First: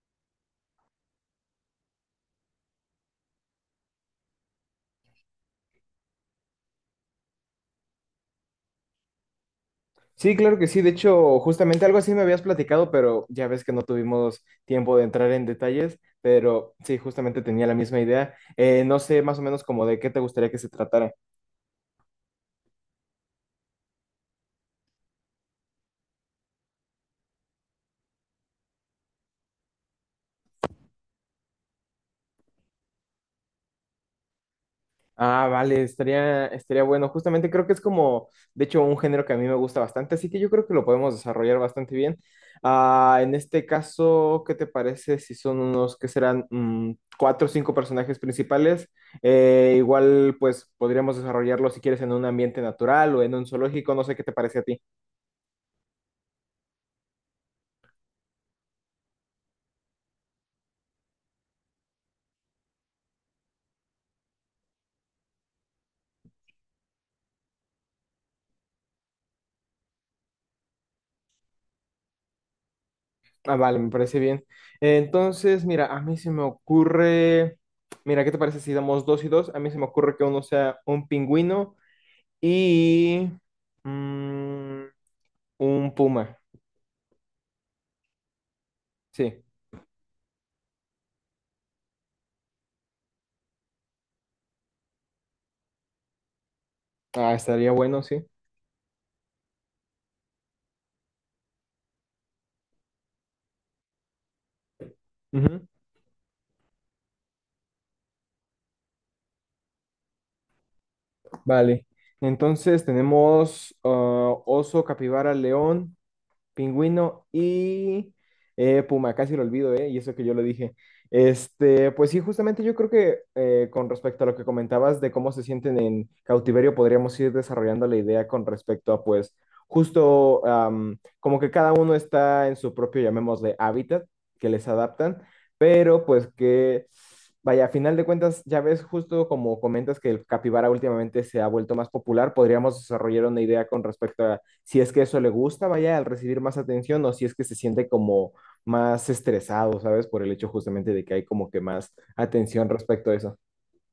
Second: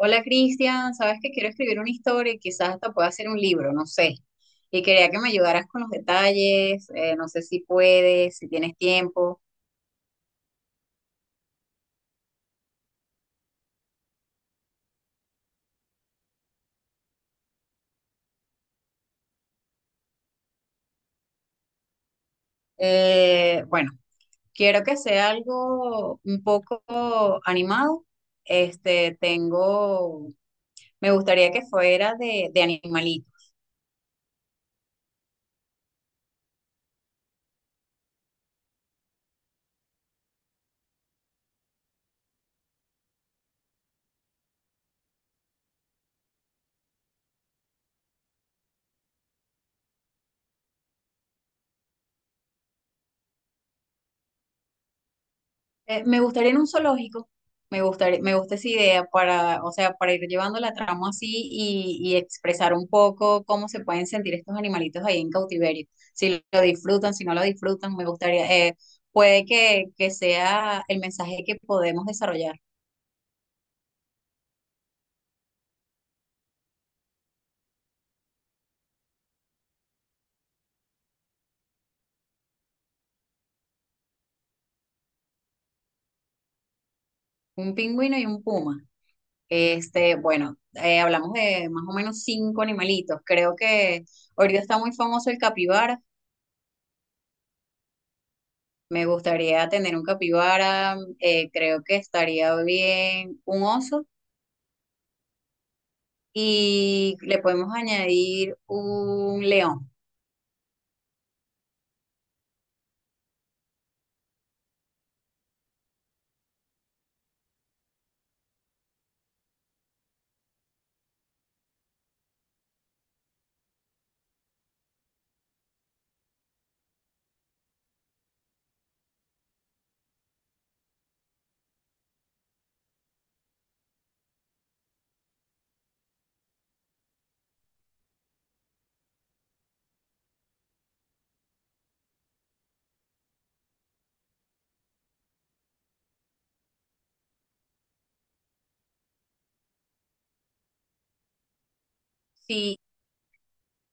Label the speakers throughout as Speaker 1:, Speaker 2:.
Speaker 1: Hola Cristian, sabes que quiero escribir una historia y quizás hasta pueda hacer un libro, no sé. Y quería que me ayudaras con los detalles, no sé si puedes, si tienes tiempo.
Speaker 2: Sí, claro que sí. De hecho, justamente algo así me habías platicado, pero ya ves que no tuvimos tiempo de entrar en detalles, pero sí, justamente tenía la misma idea. No sé más o menos como de qué te gustaría que se tratara.
Speaker 1: Bueno, quiero que sea algo un poco animado. Tengo, me gustaría que fuera de animalitos.
Speaker 2: Ah, vale, estaría bueno. Justamente creo que es como, de hecho, un género que a mí me gusta bastante, así que yo creo que lo podemos desarrollar bastante bien. Ah, en este caso, ¿qué te parece si son unos que serán cuatro o cinco personajes principales? Igual, pues podríamos desarrollarlo si quieres en un ambiente natural o en un zoológico, no sé qué te parece a ti.
Speaker 1: Me gustaría en un zoológico, me gustaría, me gusta esa idea para, o sea, para ir llevando la trama así y expresar un poco cómo se pueden sentir estos animalitos ahí en cautiverio, si lo disfrutan, si no lo disfrutan, me gustaría, puede que sea el mensaje que podemos desarrollar,
Speaker 2: Ah, vale, me parece bien. Entonces, mira, a mí se me ocurre, mira, ¿qué te parece si damos dos y dos? A mí se me ocurre que uno sea un pingüino y mm, un puma,
Speaker 1: un pingüino y un puma.
Speaker 2: sí.
Speaker 1: Bueno, hablamos de más o menos 5 animalitos, creo que ahorita está muy famoso el capibara.
Speaker 2: Ah, estaría bueno, sí.
Speaker 1: Me gustaría tener un capibara, creo que estaría bien un oso
Speaker 2: Ujú.
Speaker 1: y le podemos añadir un león.
Speaker 2: Vale. Entonces tenemos, oso, capibara, león. Pingüino y puma, casi lo olvido, ¿eh? Y eso que yo lo dije. Este, pues sí, justamente yo creo que, con respecto a lo que comentabas de cómo se sienten en cautiverio, podríamos ir desarrollando la idea con respecto a, pues, justo, como que cada uno está en su propio, llamémosle, hábitat que les adaptan, pero pues que, vaya, a final de cuentas, ya ves, justo como comentas que el capibara últimamente se ha vuelto más popular, podríamos desarrollar una idea con respecto a si es que eso le gusta, vaya, al recibir más atención o si es que se siente como más estresado, ¿sabes? Por el hecho justamente de que hay como que más atención
Speaker 1: Si
Speaker 2: respecto a eso.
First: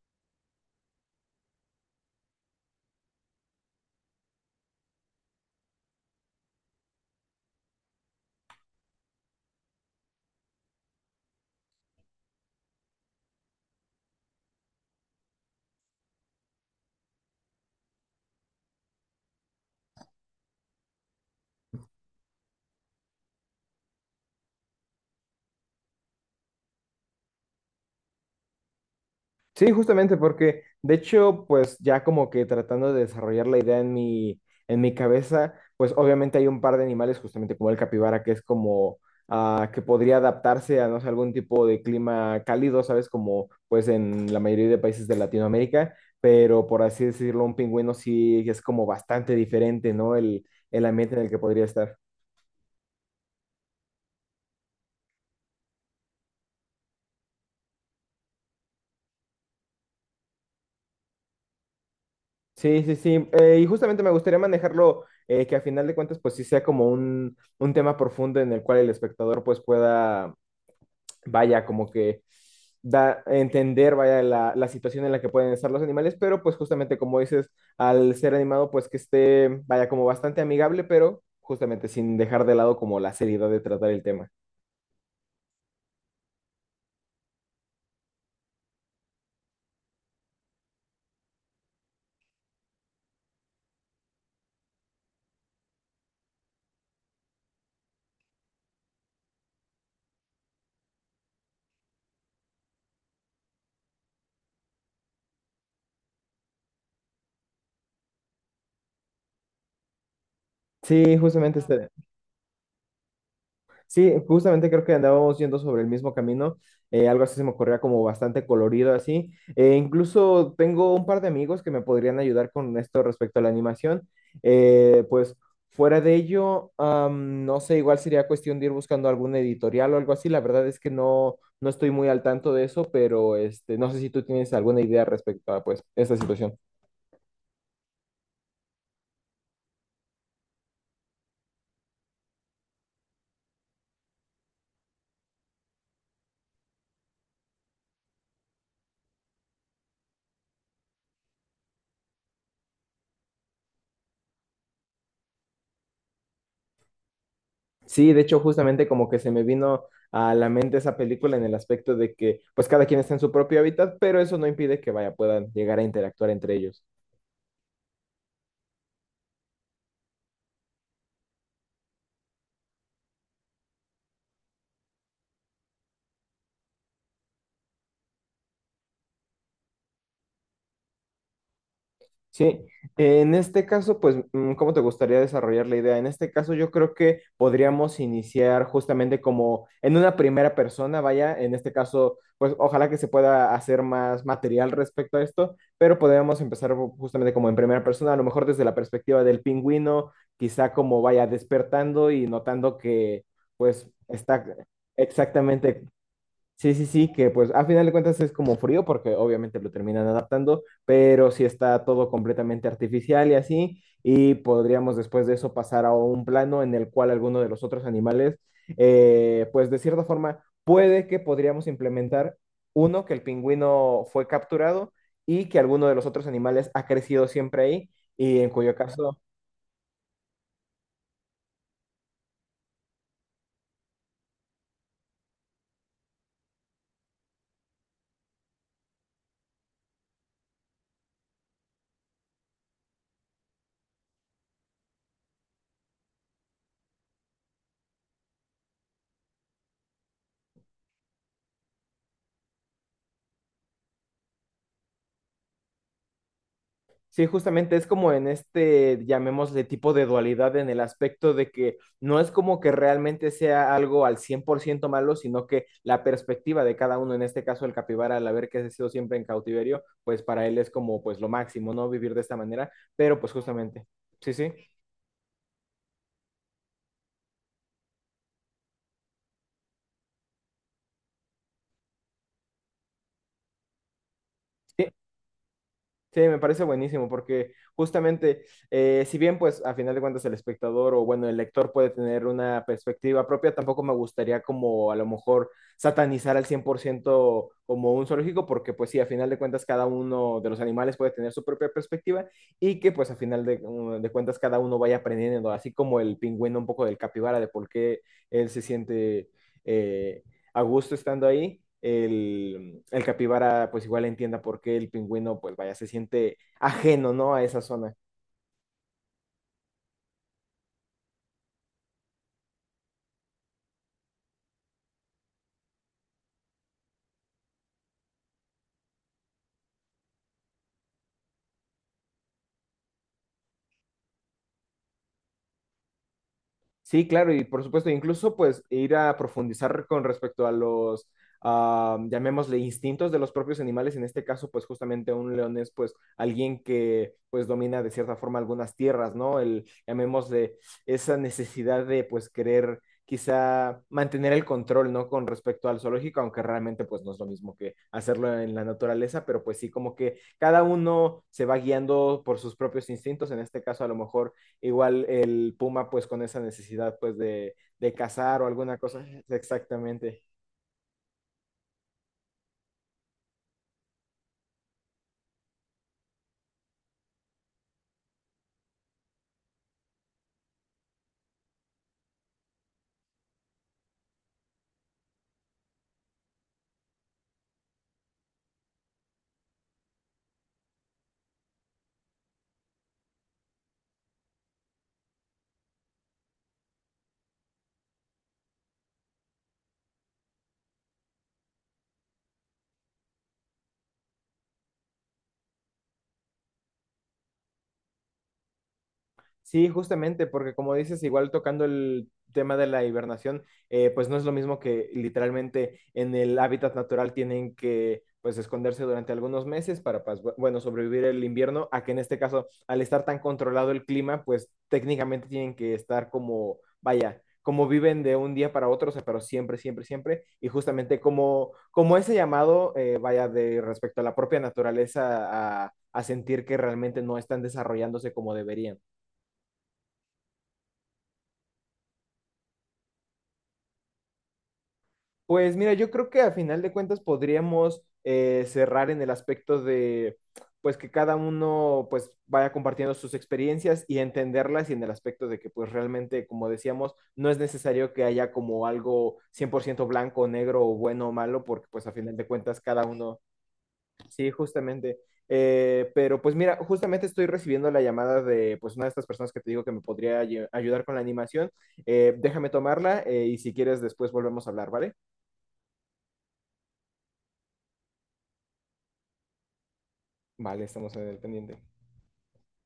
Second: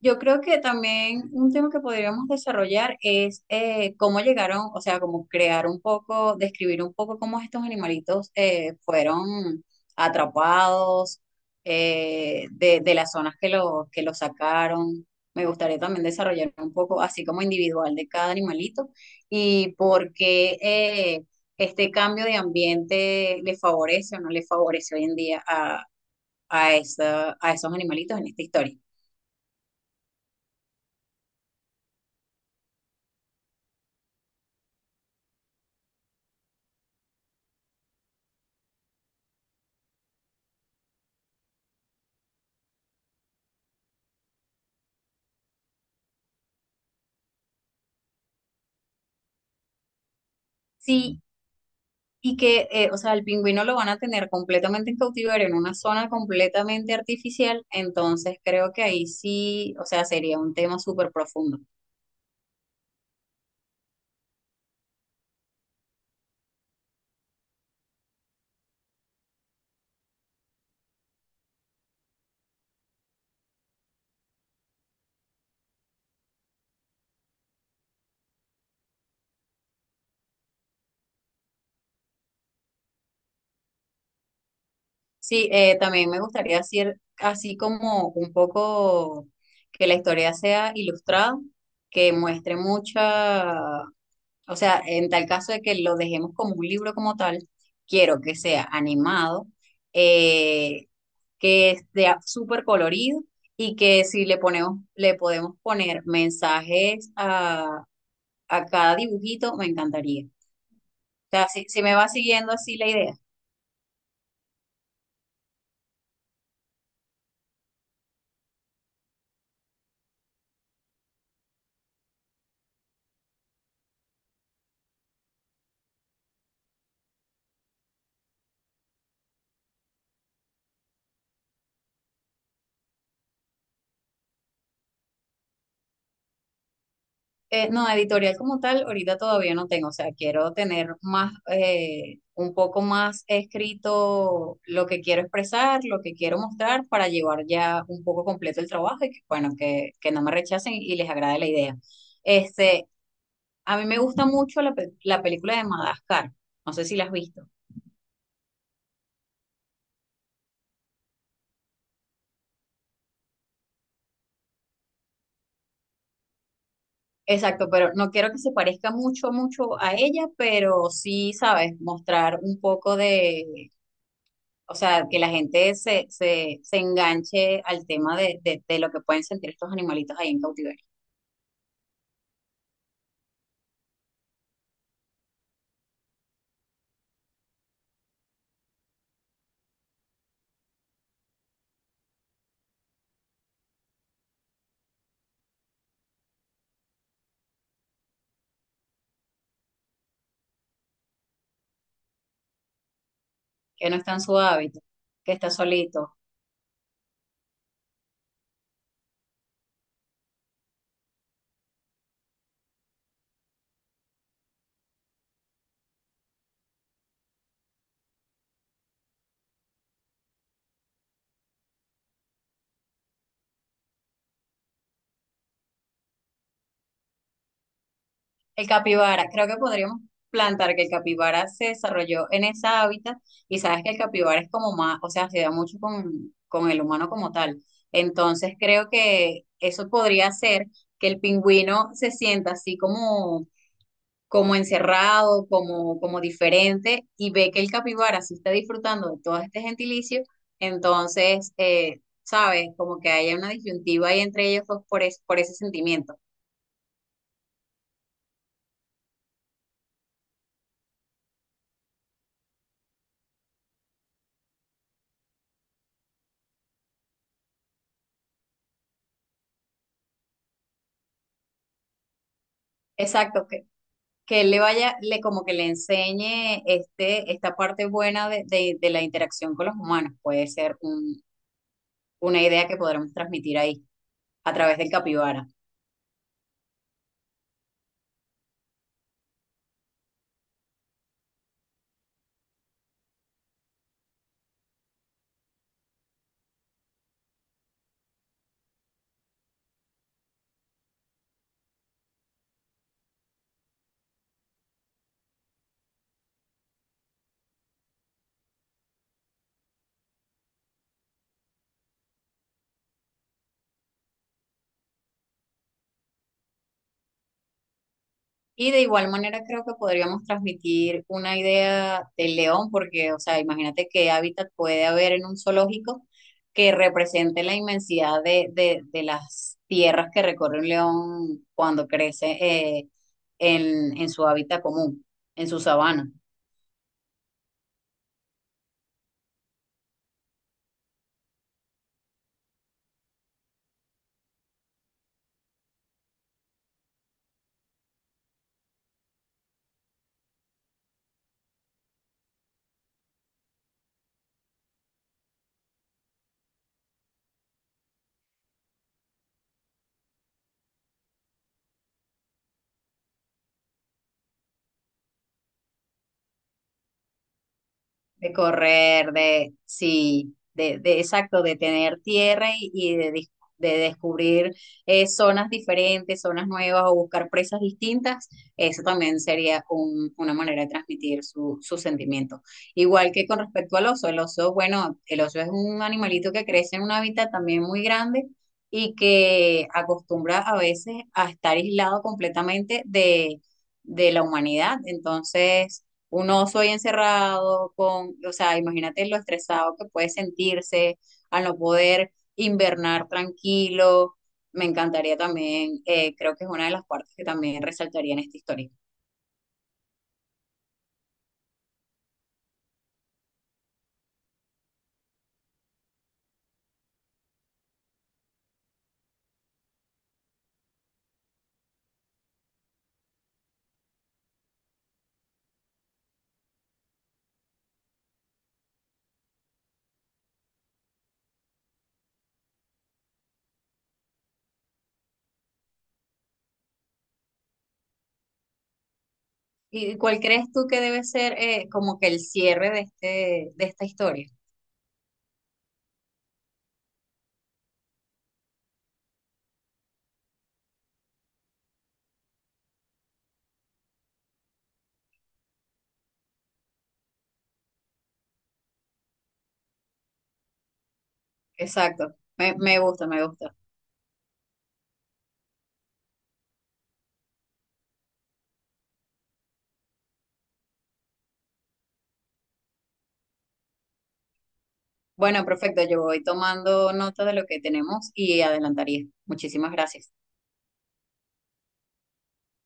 Speaker 1: Yo creo que también un tema que podríamos desarrollar es cómo llegaron, o sea, cómo crear un poco, describir un poco cómo estos animalitos fueron atrapados de las zonas que los sacaron. Me gustaría también desarrollar un poco, así como individual de cada animalito y por qué este cambio de ambiente le favorece o no le favorece hoy en día a, a esos animalitos en esta historia.
Speaker 2: Sí, justamente porque, de hecho, pues ya como que tratando de desarrollar la idea en mi cabeza, pues obviamente hay un par de animales, justamente como el capibara, que es como, que podría adaptarse a, no sé, algún tipo de clima cálido, ¿sabes? Como pues en la mayoría de países de Latinoamérica, pero por así decirlo, un pingüino sí es como bastante diferente, ¿no? El ambiente en
Speaker 1: Sí,
Speaker 2: el que podría estar.
Speaker 1: y que, o sea, el pingüino lo van a tener completamente en cautiverio, en una zona completamente artificial, entonces creo que ahí sí, o sea, sería un tema súper profundo.
Speaker 2: Sí, sí, sí. Y justamente me gustaría manejarlo, que a final de cuentas, pues sí sea como un tema profundo en el cual el espectador pues pueda, vaya, como que entender, vaya, la situación en la que pueden estar los animales, pero pues justamente como dices, al ser animado, pues que esté, vaya, como bastante amigable, pero justamente sin dejar de lado como la seriedad de tratar el tema.
Speaker 1: Sí, también me gustaría hacer así como un poco que la historia sea ilustrada, que muestre mucha. O sea, en tal caso de que lo dejemos como un libro como tal, quiero que sea animado, eh, que sea súper colorido y que si le ponemos, le podemos poner mensajes a cada dibujito, me encantaría. O
Speaker 2: Sí,
Speaker 1: sea,
Speaker 2: justamente
Speaker 1: si, si
Speaker 2: este-
Speaker 1: me va siguiendo así la idea.
Speaker 2: Sí, justamente creo que andábamos yendo sobre el mismo camino, algo así se me ocurría como bastante colorido así. Incluso tengo un par de amigos que me podrían ayudar con esto respecto a la animación. Pues fuera de ello, no sé, igual sería cuestión de ir buscando algún editorial o algo así. La verdad es que no, no estoy muy al tanto de eso, pero este, no sé si tú tienes alguna idea respecto a pues esta situación.
Speaker 1: No, editorial como tal, ahorita todavía no tengo, o sea, quiero tener más, un poco más escrito lo que quiero expresar, lo que quiero mostrar para llevar ya un poco completo el trabajo y que, bueno, que no me rechacen y les agrade la idea. Este, a mí me gusta mucho la, la película de Madagascar, no sé si la has visto.
Speaker 2: Sí, de hecho, justamente como que se me vino a la mente esa película en el aspecto de que pues cada quien está en su propio hábitat, pero eso no impide que vaya, puedan llegar a interactuar entre ellos.
Speaker 1: Exacto, pero no quiero que se parezca mucho, mucho a ella, pero sí, sabes, mostrar un poco de, o sea, que la gente se, se, se enganche al tema de lo que pueden sentir estos animalitos ahí en cautiverio,
Speaker 2: Sí, en este caso, pues, ¿cómo te gustaría desarrollar la idea? En este caso, yo creo que podríamos iniciar justamente como en una primera persona, vaya, en este caso, pues, ojalá que se pueda hacer más material respecto a esto, pero podríamos empezar justamente como en primera persona, a lo mejor desde la perspectiva del pingüino, quizá como vaya despertando y notando que,
Speaker 1: que
Speaker 2: pues,
Speaker 1: no está en su
Speaker 2: está.
Speaker 1: hábitat, que está
Speaker 2: Exactamente.
Speaker 1: solito.
Speaker 2: Sí, sí, sí, que pues a final de cuentas es como frío porque obviamente lo terminan adaptando, pero si está todo completamente artificial y así, y podríamos después de eso pasar a un plano en el cual alguno de los otros animales, pues de cierta forma, puede que podríamos implementar uno, que el pingüino fue capturado y que alguno de los otros animales ha crecido siempre ahí, y en
Speaker 1: El
Speaker 2: cuyo caso.
Speaker 1: capibara, creo que podríamos plantar que el capibara se desarrolló en ese hábitat y sabes que el capibara es como más, o sea, se da mucho con el humano como tal. Entonces creo que eso podría ser que el pingüino se sienta así como como encerrado, como, como diferente, y ve que el capibara sí está disfrutando de todo este gentilicio, entonces, ¿sabes? Como que haya una disyuntiva ahí entre ellos dos por, por ese sentimiento.
Speaker 2: Sí, justamente es como en este, llamémosle tipo de dualidad en el aspecto de que no es como que realmente sea algo al 100% malo, sino que la perspectiva de cada uno, en este caso el capibara, al haber que sido siempre en cautiverio, pues para él es como pues lo máximo, ¿no? Vivir de esta manera, pero pues
Speaker 1: Exacto,
Speaker 2: justamente, sí,
Speaker 1: que
Speaker 2: sí.
Speaker 1: él le vaya, le, como que le enseñe este, esta parte buena de, de la interacción con los humanos, puede ser una idea que podremos transmitir ahí a través
Speaker 2: Sí,
Speaker 1: del capibara.
Speaker 2: sí, me parece buenísimo porque justamente, si bien pues a final de cuentas el espectador o bueno, el lector puede tener una perspectiva propia, tampoco me gustaría como a lo mejor satanizar al 100% como un zoológico porque pues sí, a final de cuentas cada uno de los animales puede tener su propia perspectiva y que pues a final de cuentas cada uno vaya aprendiendo, así como el pingüino un poco del capibara de por qué él se siente eh, a gusto estando ahí. El capibara pues igual entienda por qué el pingüino pues vaya, se siente ajeno, ¿no? A esa zona.
Speaker 1: Y de igual manera creo que podríamos transmitir una idea del león, porque, o sea, imagínate qué hábitat puede haber en un zoológico que represente la inmensidad de las tierras que recorre un león cuando crece, en su hábitat común, en su sabana.
Speaker 2: Sí, claro, y por supuesto, incluso pues ir a profundizar con respecto a los, llamémosle, instintos de los propios animales, en este caso pues justamente un león es pues alguien que pues domina de cierta forma algunas tierras, ¿no? El, llamémosle, esa necesidad de pues querer quizá mantener el control, ¿no? Con respecto al zoológico, aunque realmente pues no es lo mismo que hacerlo en la naturaleza, pero pues sí, como que cada uno se va guiando por sus propios instintos, en este caso a lo mejor. Igual el puma, pues con esa necesidad, pues de
Speaker 1: De
Speaker 2: cazar o alguna cosa.
Speaker 1: correr, de,
Speaker 2: Exactamente.
Speaker 1: sí, de exacto, de tener tierra y de, de descubrir zonas diferentes, zonas nuevas o buscar presas distintas, eso también sería una manera de transmitir su, su sentimiento. Igual que con respecto al oso, el oso, bueno, el oso es un animalito que crece en un hábitat también muy grande y que acostumbra a veces a estar aislado completamente de la humanidad. Entonces un oso ahí encerrado con, o sea, imagínate lo estresado que puede sentirse al no poder invernar tranquilo. Me encantaría también, creo que es una de las partes que también resaltaría en esta historia.
Speaker 2: Sí, justamente, porque como dices, igual tocando el tema de la hibernación, pues no es lo mismo que literalmente en el hábitat natural tienen que pues esconderse durante algunos meses para, pues, bueno, sobrevivir el invierno, a que en este caso, al estar tan controlado el clima, pues técnicamente tienen que estar como, vaya, como viven de un día para otro, o sea, pero siempre, siempre, siempre, y justamente como, ese llamado, vaya, de respecto a la propia naturaleza, a sentir que realmente no están desarrollándose como deberían.
Speaker 1: ¿Y cuál crees tú que debe ser, como que el cierre de este, de esta historia?
Speaker 2: Pues mira, yo creo que a final de cuentas podríamos, cerrar en el aspecto de, pues que cada uno pues vaya compartiendo sus experiencias y entenderlas y en el aspecto de que pues realmente, como decíamos, no es necesario que haya como algo 100% blanco, o negro o bueno o malo, porque pues a
Speaker 1: Exacto,
Speaker 2: final de
Speaker 1: me,
Speaker 2: cuentas
Speaker 1: me
Speaker 2: cada
Speaker 1: gusta,
Speaker 2: uno,
Speaker 1: me gusta.
Speaker 2: sí, justamente. Pero pues mira, justamente estoy recibiendo la llamada de pues una de estas personas que te digo que me podría ayudar con la animación. Déjame tomarla, y si quieres después volvemos a hablar, ¿vale?
Speaker 1: Bueno, perfecto, yo voy tomando nota de lo que tenemos y adelantaría. Muchísimas gracias.
Speaker 2: Vale, estamos en el pendiente.